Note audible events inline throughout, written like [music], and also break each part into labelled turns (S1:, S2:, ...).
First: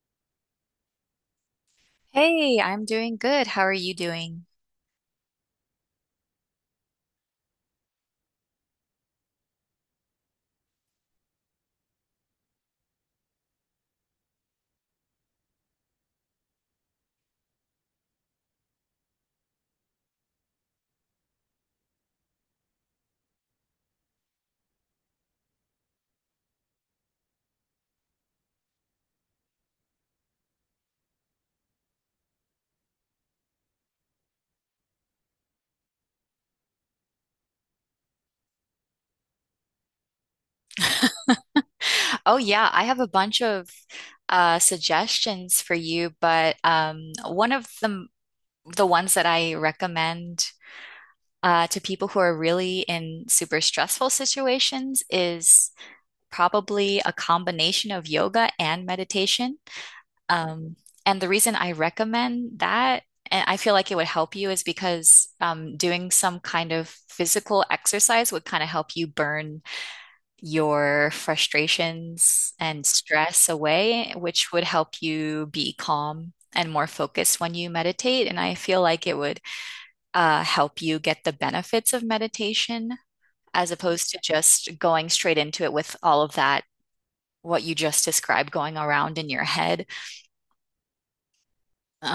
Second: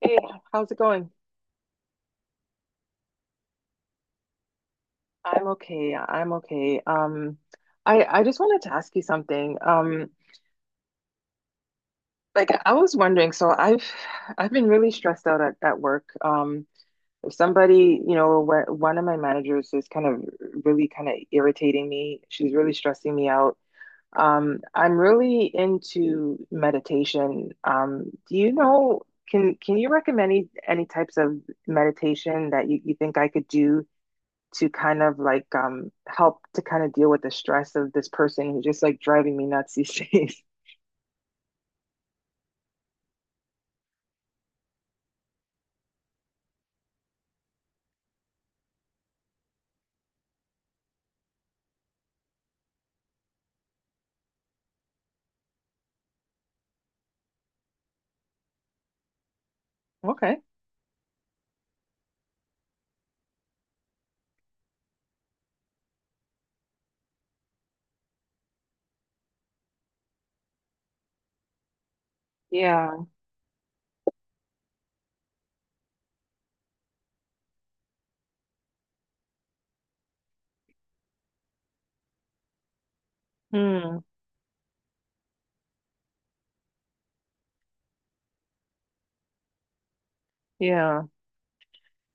S1: Hey, how's it going?
S2: Hey, I'm doing good. How are you doing?
S1: I'm okay. I'm okay. I just wanted to ask you something. Like I was wondering, so I've been really stressed out at work. If somebody, you know, one of my managers is kind of really kind of irritating me. She's really stressing me out. I'm really into meditation. Do you know, can you recommend any types of meditation that you think I could do? To kind of like help to kind of deal with the stress of this person who's just like driving me nuts these days. [laughs]
S2: Oh yeah, I have a bunch of suggestions for you, but one of the ones that I recommend to people who are really in super stressful situations is probably a combination of yoga and meditation.
S1: Okay.
S2: Um, and the reason I recommend that, and I feel like it would help you, is because doing some kind of physical exercise would kind of help you burn your frustrations and
S1: Yeah.
S2: stress away, which would help you be calm and more focused when you meditate. And I feel like it would help you get the benefits of meditation as
S1: Hmm.
S2: opposed to just going straight into it with all of that, what you just described going around in your head.
S1: Yeah.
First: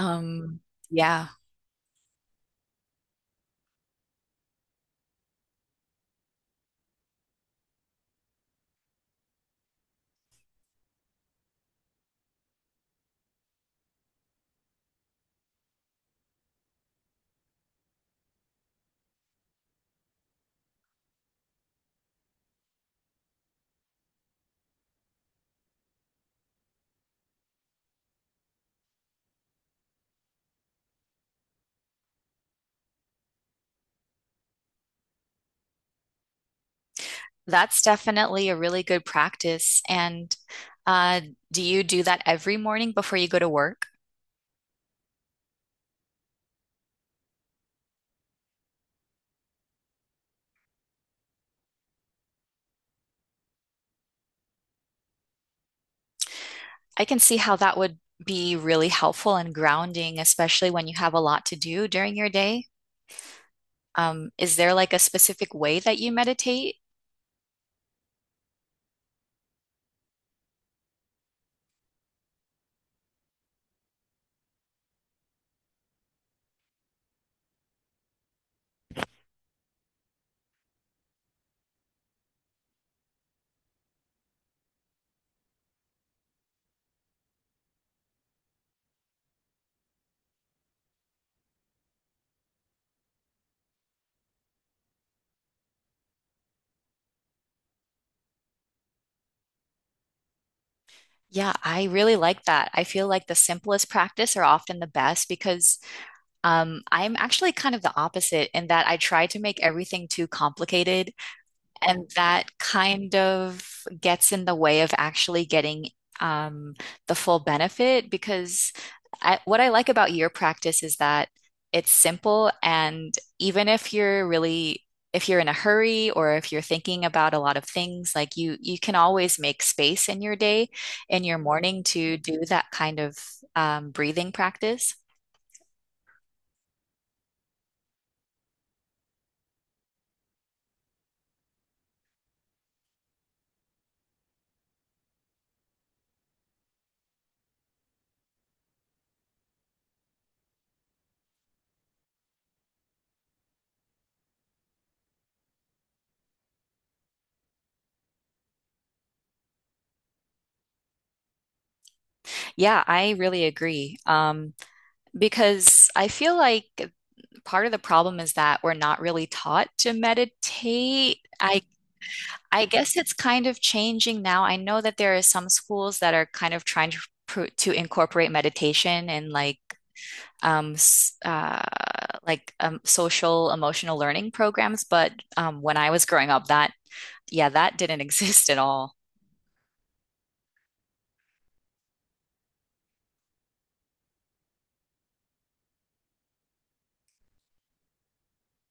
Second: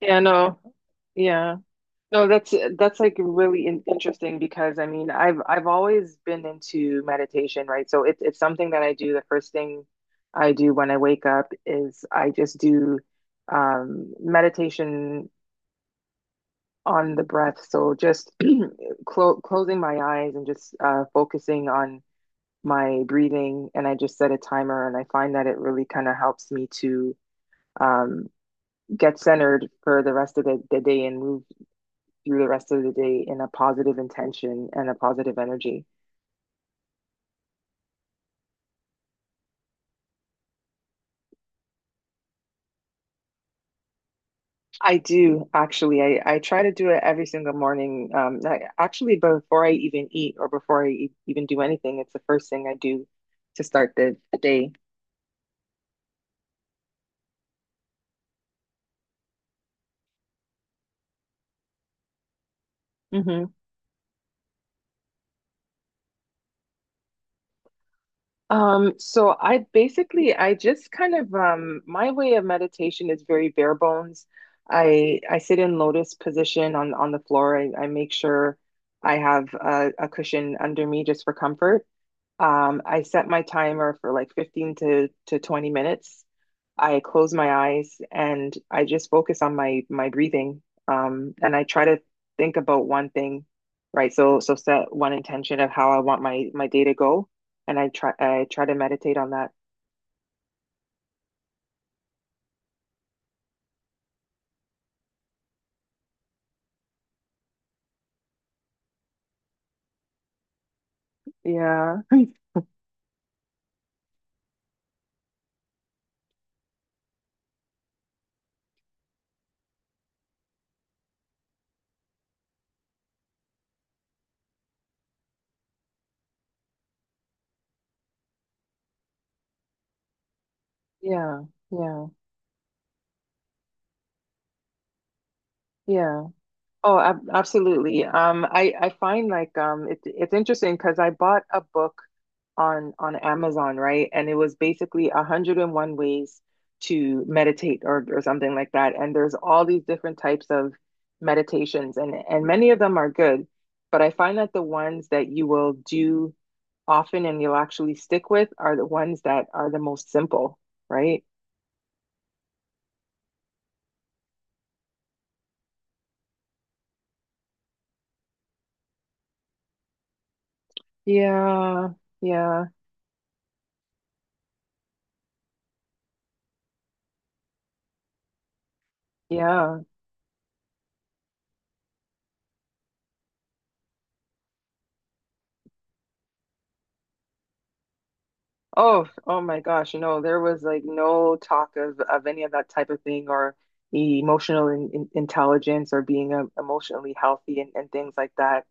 S1: Yeah, no.
S2: yeah,
S1: Yeah. No, that's like really in interesting because I mean, I've always been into meditation, right? So it's something that I do. The first thing I do when I wake up is I just do meditation on the breath. So just [clears throat] closing my eyes and just focusing on my breathing, and I just set a timer, and I find that it really kind of helps me to um, get centered for the rest of the day, and move through the rest of the day in a positive intention and a positive energy.
S2: that's definitely a really good practice. And uh, do you do that every morning before you go to work?
S1: I do actually. I try to do it every single morning. Actually, before I even eat or before I even do anything, it's the first thing I do to start the day.
S2: I can see how that would be really helpful and grounding, especially when you have a lot to do during your day.
S1: Mm-hmm.
S2: Is there like a specific way that you meditate?
S1: So I basically I just kind of my way of meditation is very bare bones. I sit in lotus position on the floor. I make sure I have a cushion under me just for comfort. I set my timer for like 15 to 20 minutes. I close my eyes and I just focus on my my breathing. And I try to think about one thing, right? So so set one intention of how I want my my day to go, and I try to meditate on that.
S2: Yeah, I really like that. I feel like the simplest practice are often the best because I'm actually kind of the opposite in that I try to make everything too complicated.
S1: Yeah,
S2: And that kind of gets in the way of actually getting um, the full benefit because what I like about your practice is that it's simple. And even if you're really, if you're in a hurry or if you're thinking about a lot of things, like you can always make space in your day, in your
S1: yeah,
S2: morning
S1: yeah,
S2: to do that kind of breathing practice.
S1: yeah. Oh, ab absolutely. I find like it, it's interesting because I bought a book on Amazon, right? And it was basically 101 ways to meditate or something like that. And there's all these different types of meditations and many of them are good, but I find that the ones that you will do often, and you'll actually stick with are the ones that are the most simple, right?
S2: Yeah, I really agree. Because I feel like part of the problem is that we're not really taught to meditate. I
S1: Yeah.
S2: I
S1: Yeah.
S2: guess it's kind of changing now. I know that there are some schools that are kind of trying to to incorporate meditation and
S1: Yeah.
S2: um uh like social emotional learning programs, but um, when I was growing up that yeah, that didn't [laughs] exist at all.
S1: Oh, oh my gosh, you know, there was like no talk of any of that type of thing or emotional intelligence or being emotionally healthy and things like that.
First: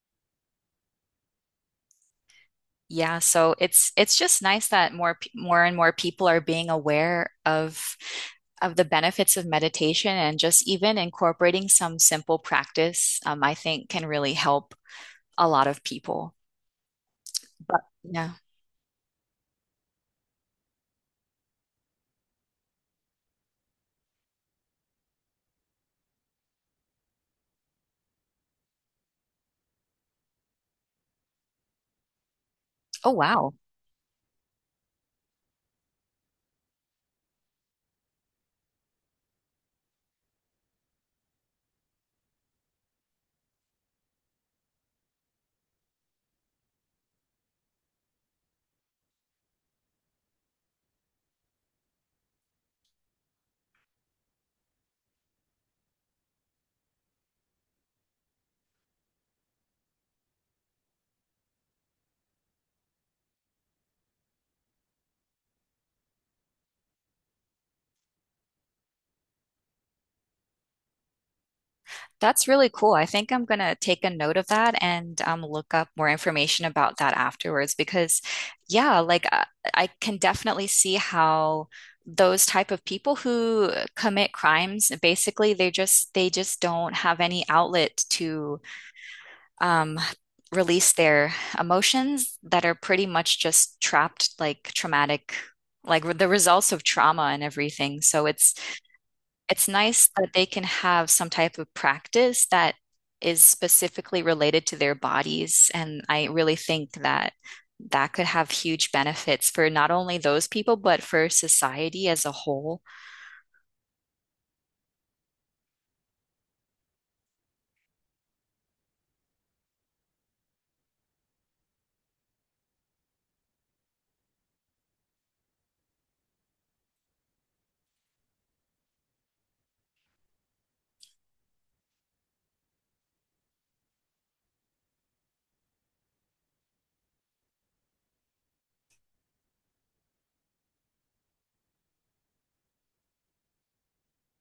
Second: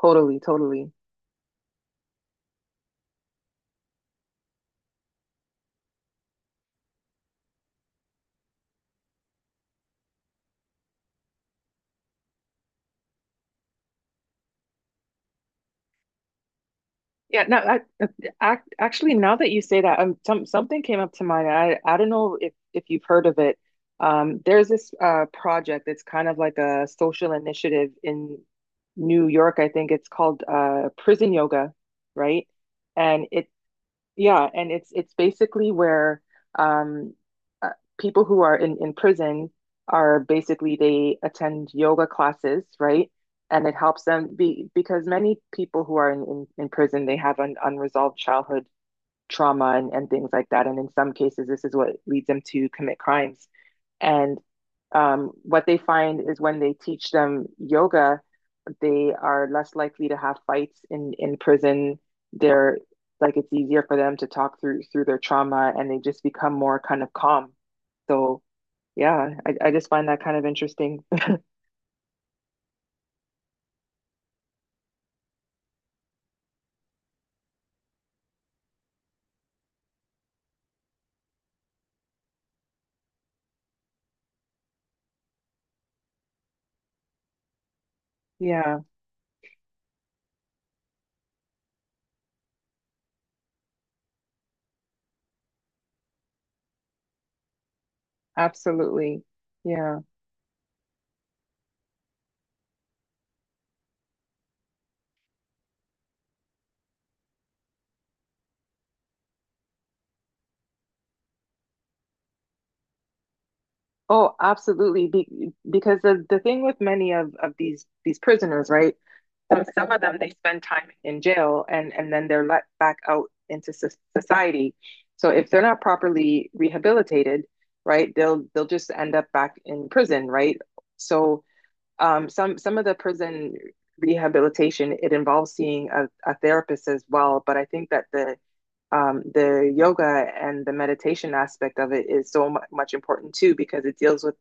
S1: Totally, totally.
S2: Yeah, so it's just nice that more and more people are being aware of the benefits of meditation and just even incorporating some simple practice. Um, I think can really help a lot of people.
S1: Yeah, no,
S2: But yeah.
S1: actually, now that you say that, some, something came up to mind. I don't know if you've heard of it. There's this project. It's kind of like a social initiative in New York. I think it's called Prison Yoga, right?
S2: Oh,
S1: And
S2: wow.
S1: yeah, and it's basically where um, uh, people who are in prison are basically they attend yoga classes, right? And it helps them be because many people who are in in prison they have an unresolved childhood trauma and things like that. And in some cases, this is what leads them to commit crimes. And what they find is when they teach them yoga, they are less likely to have fights in prison. They're like it's easier for them to talk through through their trauma, and they just become more kind of calm. So yeah, I just find that kind of interesting. [laughs]
S2: That's really cool. I think I'm going to take a note of that and look up more information about that afterwards because, yeah, like I can definitely see how those type of people who commit crimes, basically, they just don't have any outlet to
S1: Yeah,
S2: um, release their emotions that are pretty much just trapped, like traumatic, like the results of trauma and everything. So it's
S1: absolutely.
S2: it's
S1: Yeah.
S2: nice that they can have some type of practice that is specifically related to their bodies. And I really think that that could have huge benefits for not only those people, but for society as a whole.
S1: Oh, absolutely. Be because the thing with many of these prisoners, right? So some of them they spend time in jail and then they're let back out into society. So if they're not properly rehabilitated, right, they'll just end up back in prison, right? So some of the prison rehabilitation it involves seeing a therapist as well, but I think that the yoga and the meditation aspect of it is so much important too because it deals with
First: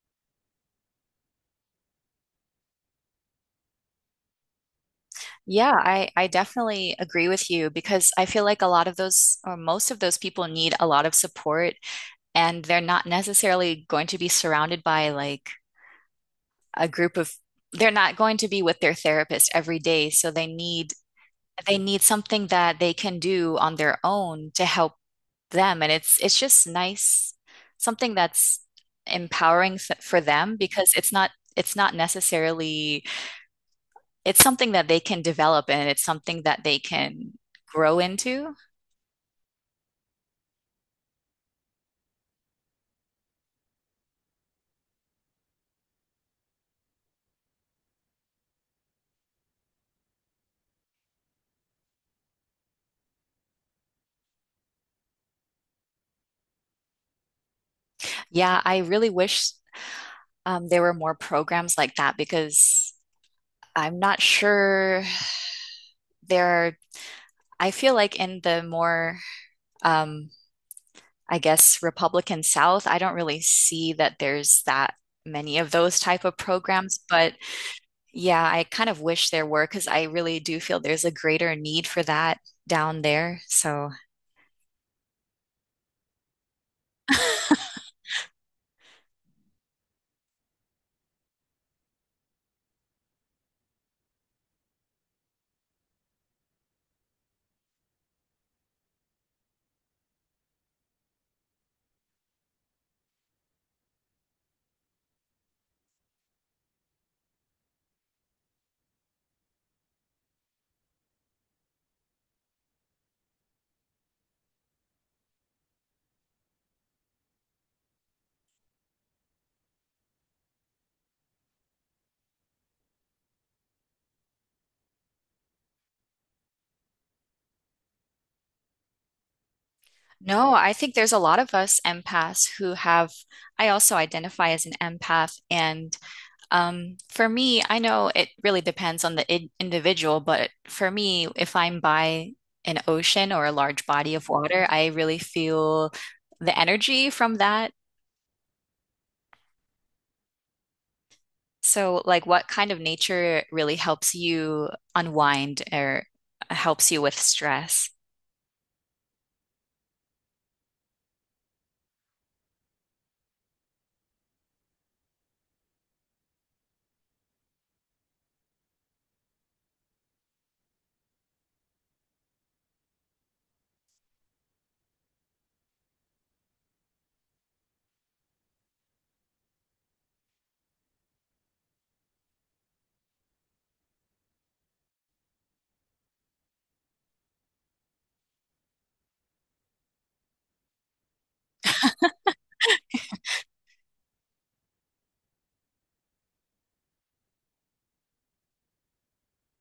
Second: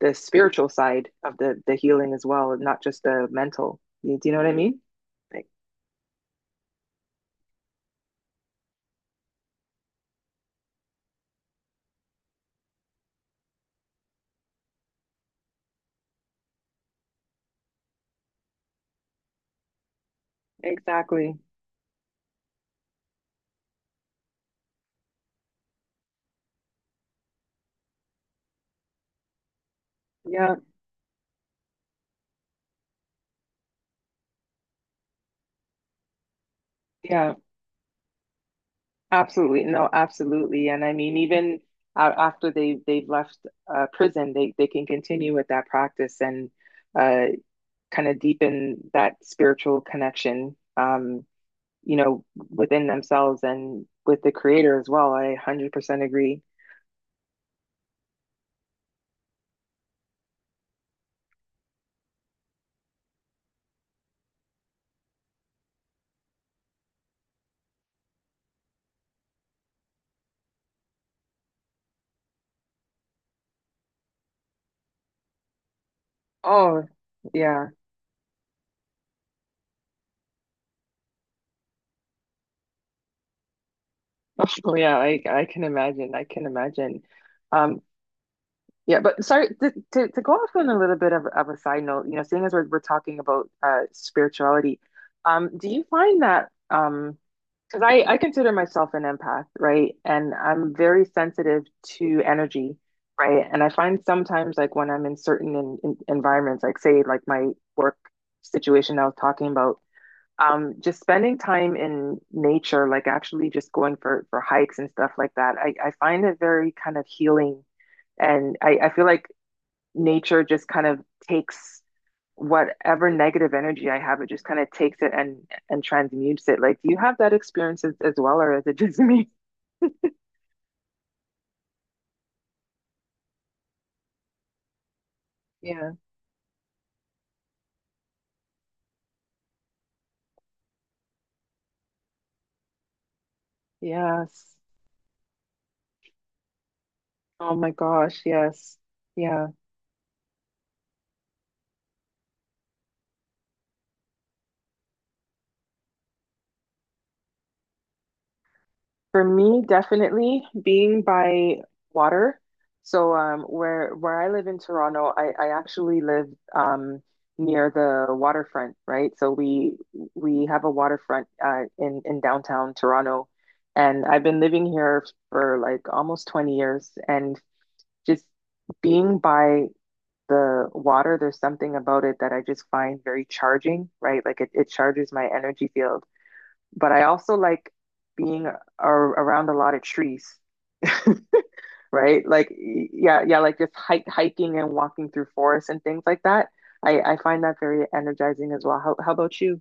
S1: the spiritual side of the healing as well, and not just the mental. Do you know what I mean?
S2: Yeah, I definitely agree with you because I feel like a lot of those, or most of those people need a lot of support, and they're not necessarily going to be surrounded by like a group of, they're not going to be with their therapist every day. So
S1: Exactly.
S2: they need something that they can do on their own to help them, and it's just nice something that's for
S1: Yeah,
S2: them because it's not necessarily it's something that they can develop and it's something that they can
S1: yeah,
S2: grow into.
S1: absolutely. No, absolutely. And I mean, even after they've left prison, they can continue with that practice and uh, kind of deepen that spiritual connection. You know, within themselves and with the creator as well. I 100% agree.
S2: Yeah, I really wish there were more programs like that because I'm not sure there are. I feel like in the more, um, I guess, Republican South, I don't really see that there's that many of those type of
S1: Oh,
S2: programs. But
S1: yeah.
S2: yeah, I kind of wish there were because I really do feel there's a greater need for that down there. So
S1: Oh, yeah. I can imagine. I can imagine.
S2: [laughs]
S1: Um, yeah, but sorry to go off on a little bit of a side note, you know, seeing as we're talking about spirituality, do you find that because I consider myself an empath, right? And I'm very sensitive to energy, right? And I find sometimes, like when I'm in certain in environments, like say, like my work situation I was talking about, just spending time in nature, like actually just going for hikes and stuff like that, I find it very kind of healing. And I feel like nature just kind of takes whatever negative energy I have, it just kind of takes it and transmutes it. Like, do you have that experience as well, or is it just [laughs] me?
S2: no, I think there's a lot of us empaths who have, I also identify as an empath.
S1: Yeah.
S2: And um, for me, I know it really depends on the I individual, but for me, if I'm by an ocean or a large body of
S1: Yes.
S2: water, I really feel the energy from
S1: Oh my
S2: that.
S1: gosh. Yes. Yeah.
S2: So, like, what kind of nature really helps you unwind or helps you with stress?
S1: For me, definitely being by water. So where I live in Toronto, I actually live um, near the waterfront, right? So we have a waterfront in downtown Toronto, and I've been living here for like almost 20 years, and just being by the water, there's something about it that I just find very charging, right? Like it charges my energy field, but I also like being a around a lot of trees, right? Like, yeah, yeah, like just hiking and walking through forests and things like that. I find that very energizing as well. How about you?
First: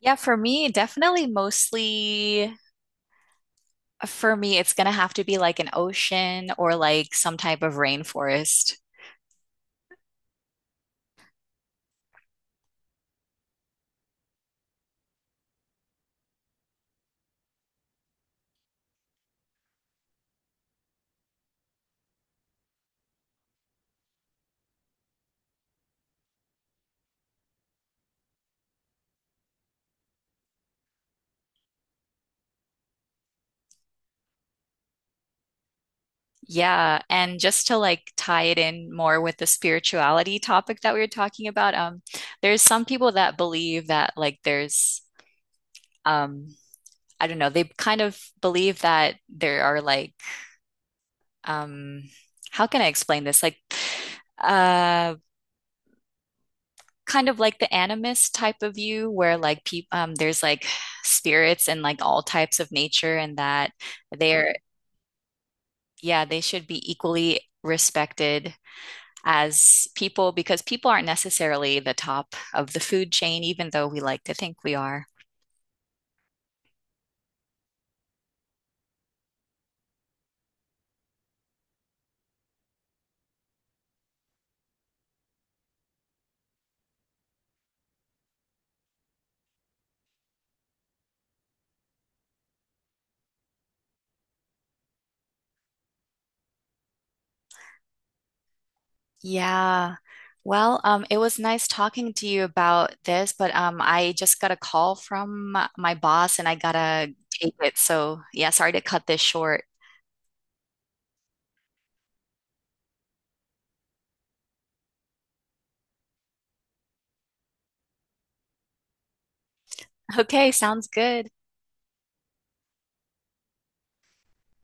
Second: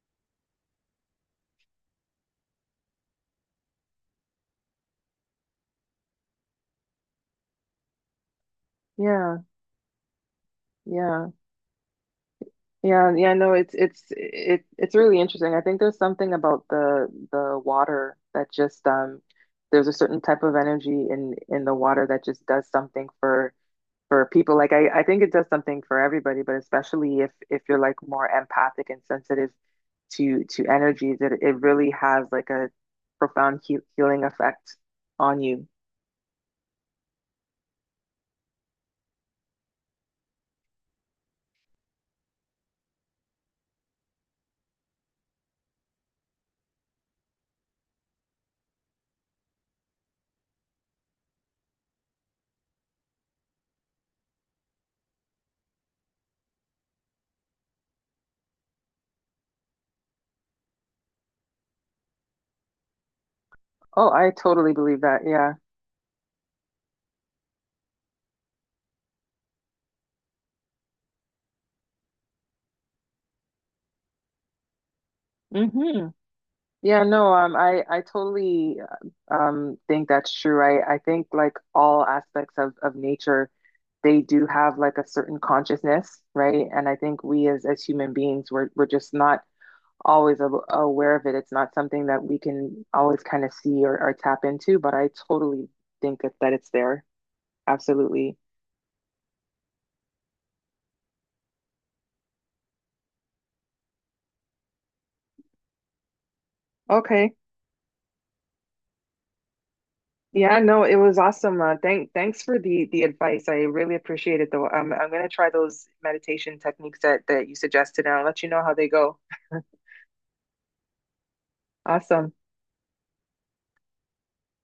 S2: Yeah, for me, definitely mostly for me, it's gonna have to be like an ocean or like some type of rainforest.
S1: Yeah, yeah, yeah, yeah. No, it's really interesting. I think there's something about the water that just there's a certain type of energy in the water that just does something for people. Like I think it does something for everybody, but especially if you're like more empathic and sensitive to energies, it really has like a profound healing effect on you.
S2: Yeah, and just to like tie it in more with the spirituality topic that we were talking about, there's some people that believe that like there's um I don't know, they kind of believe that there are like um how can I explain this? Like uh kind of like the animist type of view where like people there's like spirits and like all types of nature, and that
S1: Oh, I
S2: they're
S1: totally believe that, yeah.
S2: yeah, they should be equally respected as people because people aren't necessarily the top of the food chain, even though we like to think we are.
S1: Hmm, yeah, no, I I totally think that's true. I think like all aspects of nature they do have like a certain consciousness, right? And I think we as human beings we're just not always aware of it. It's not something that we can always kind of see or tap into, but I totally think that, that it's there. Absolutely.
S2: Yeah. Well, it was nice talking to you about this, but I just got a call from my boss and I gotta
S1: Okay.
S2: take it. So, yeah, sorry to cut this short. [laughs]
S1: Yeah, no, it was awesome. Thanks for the advice. I really appreciate it, though. I'm gonna try those meditation techniques that that you suggested, and I'll let you know how they go.
S2: Okay, sounds good.
S1: Awesome.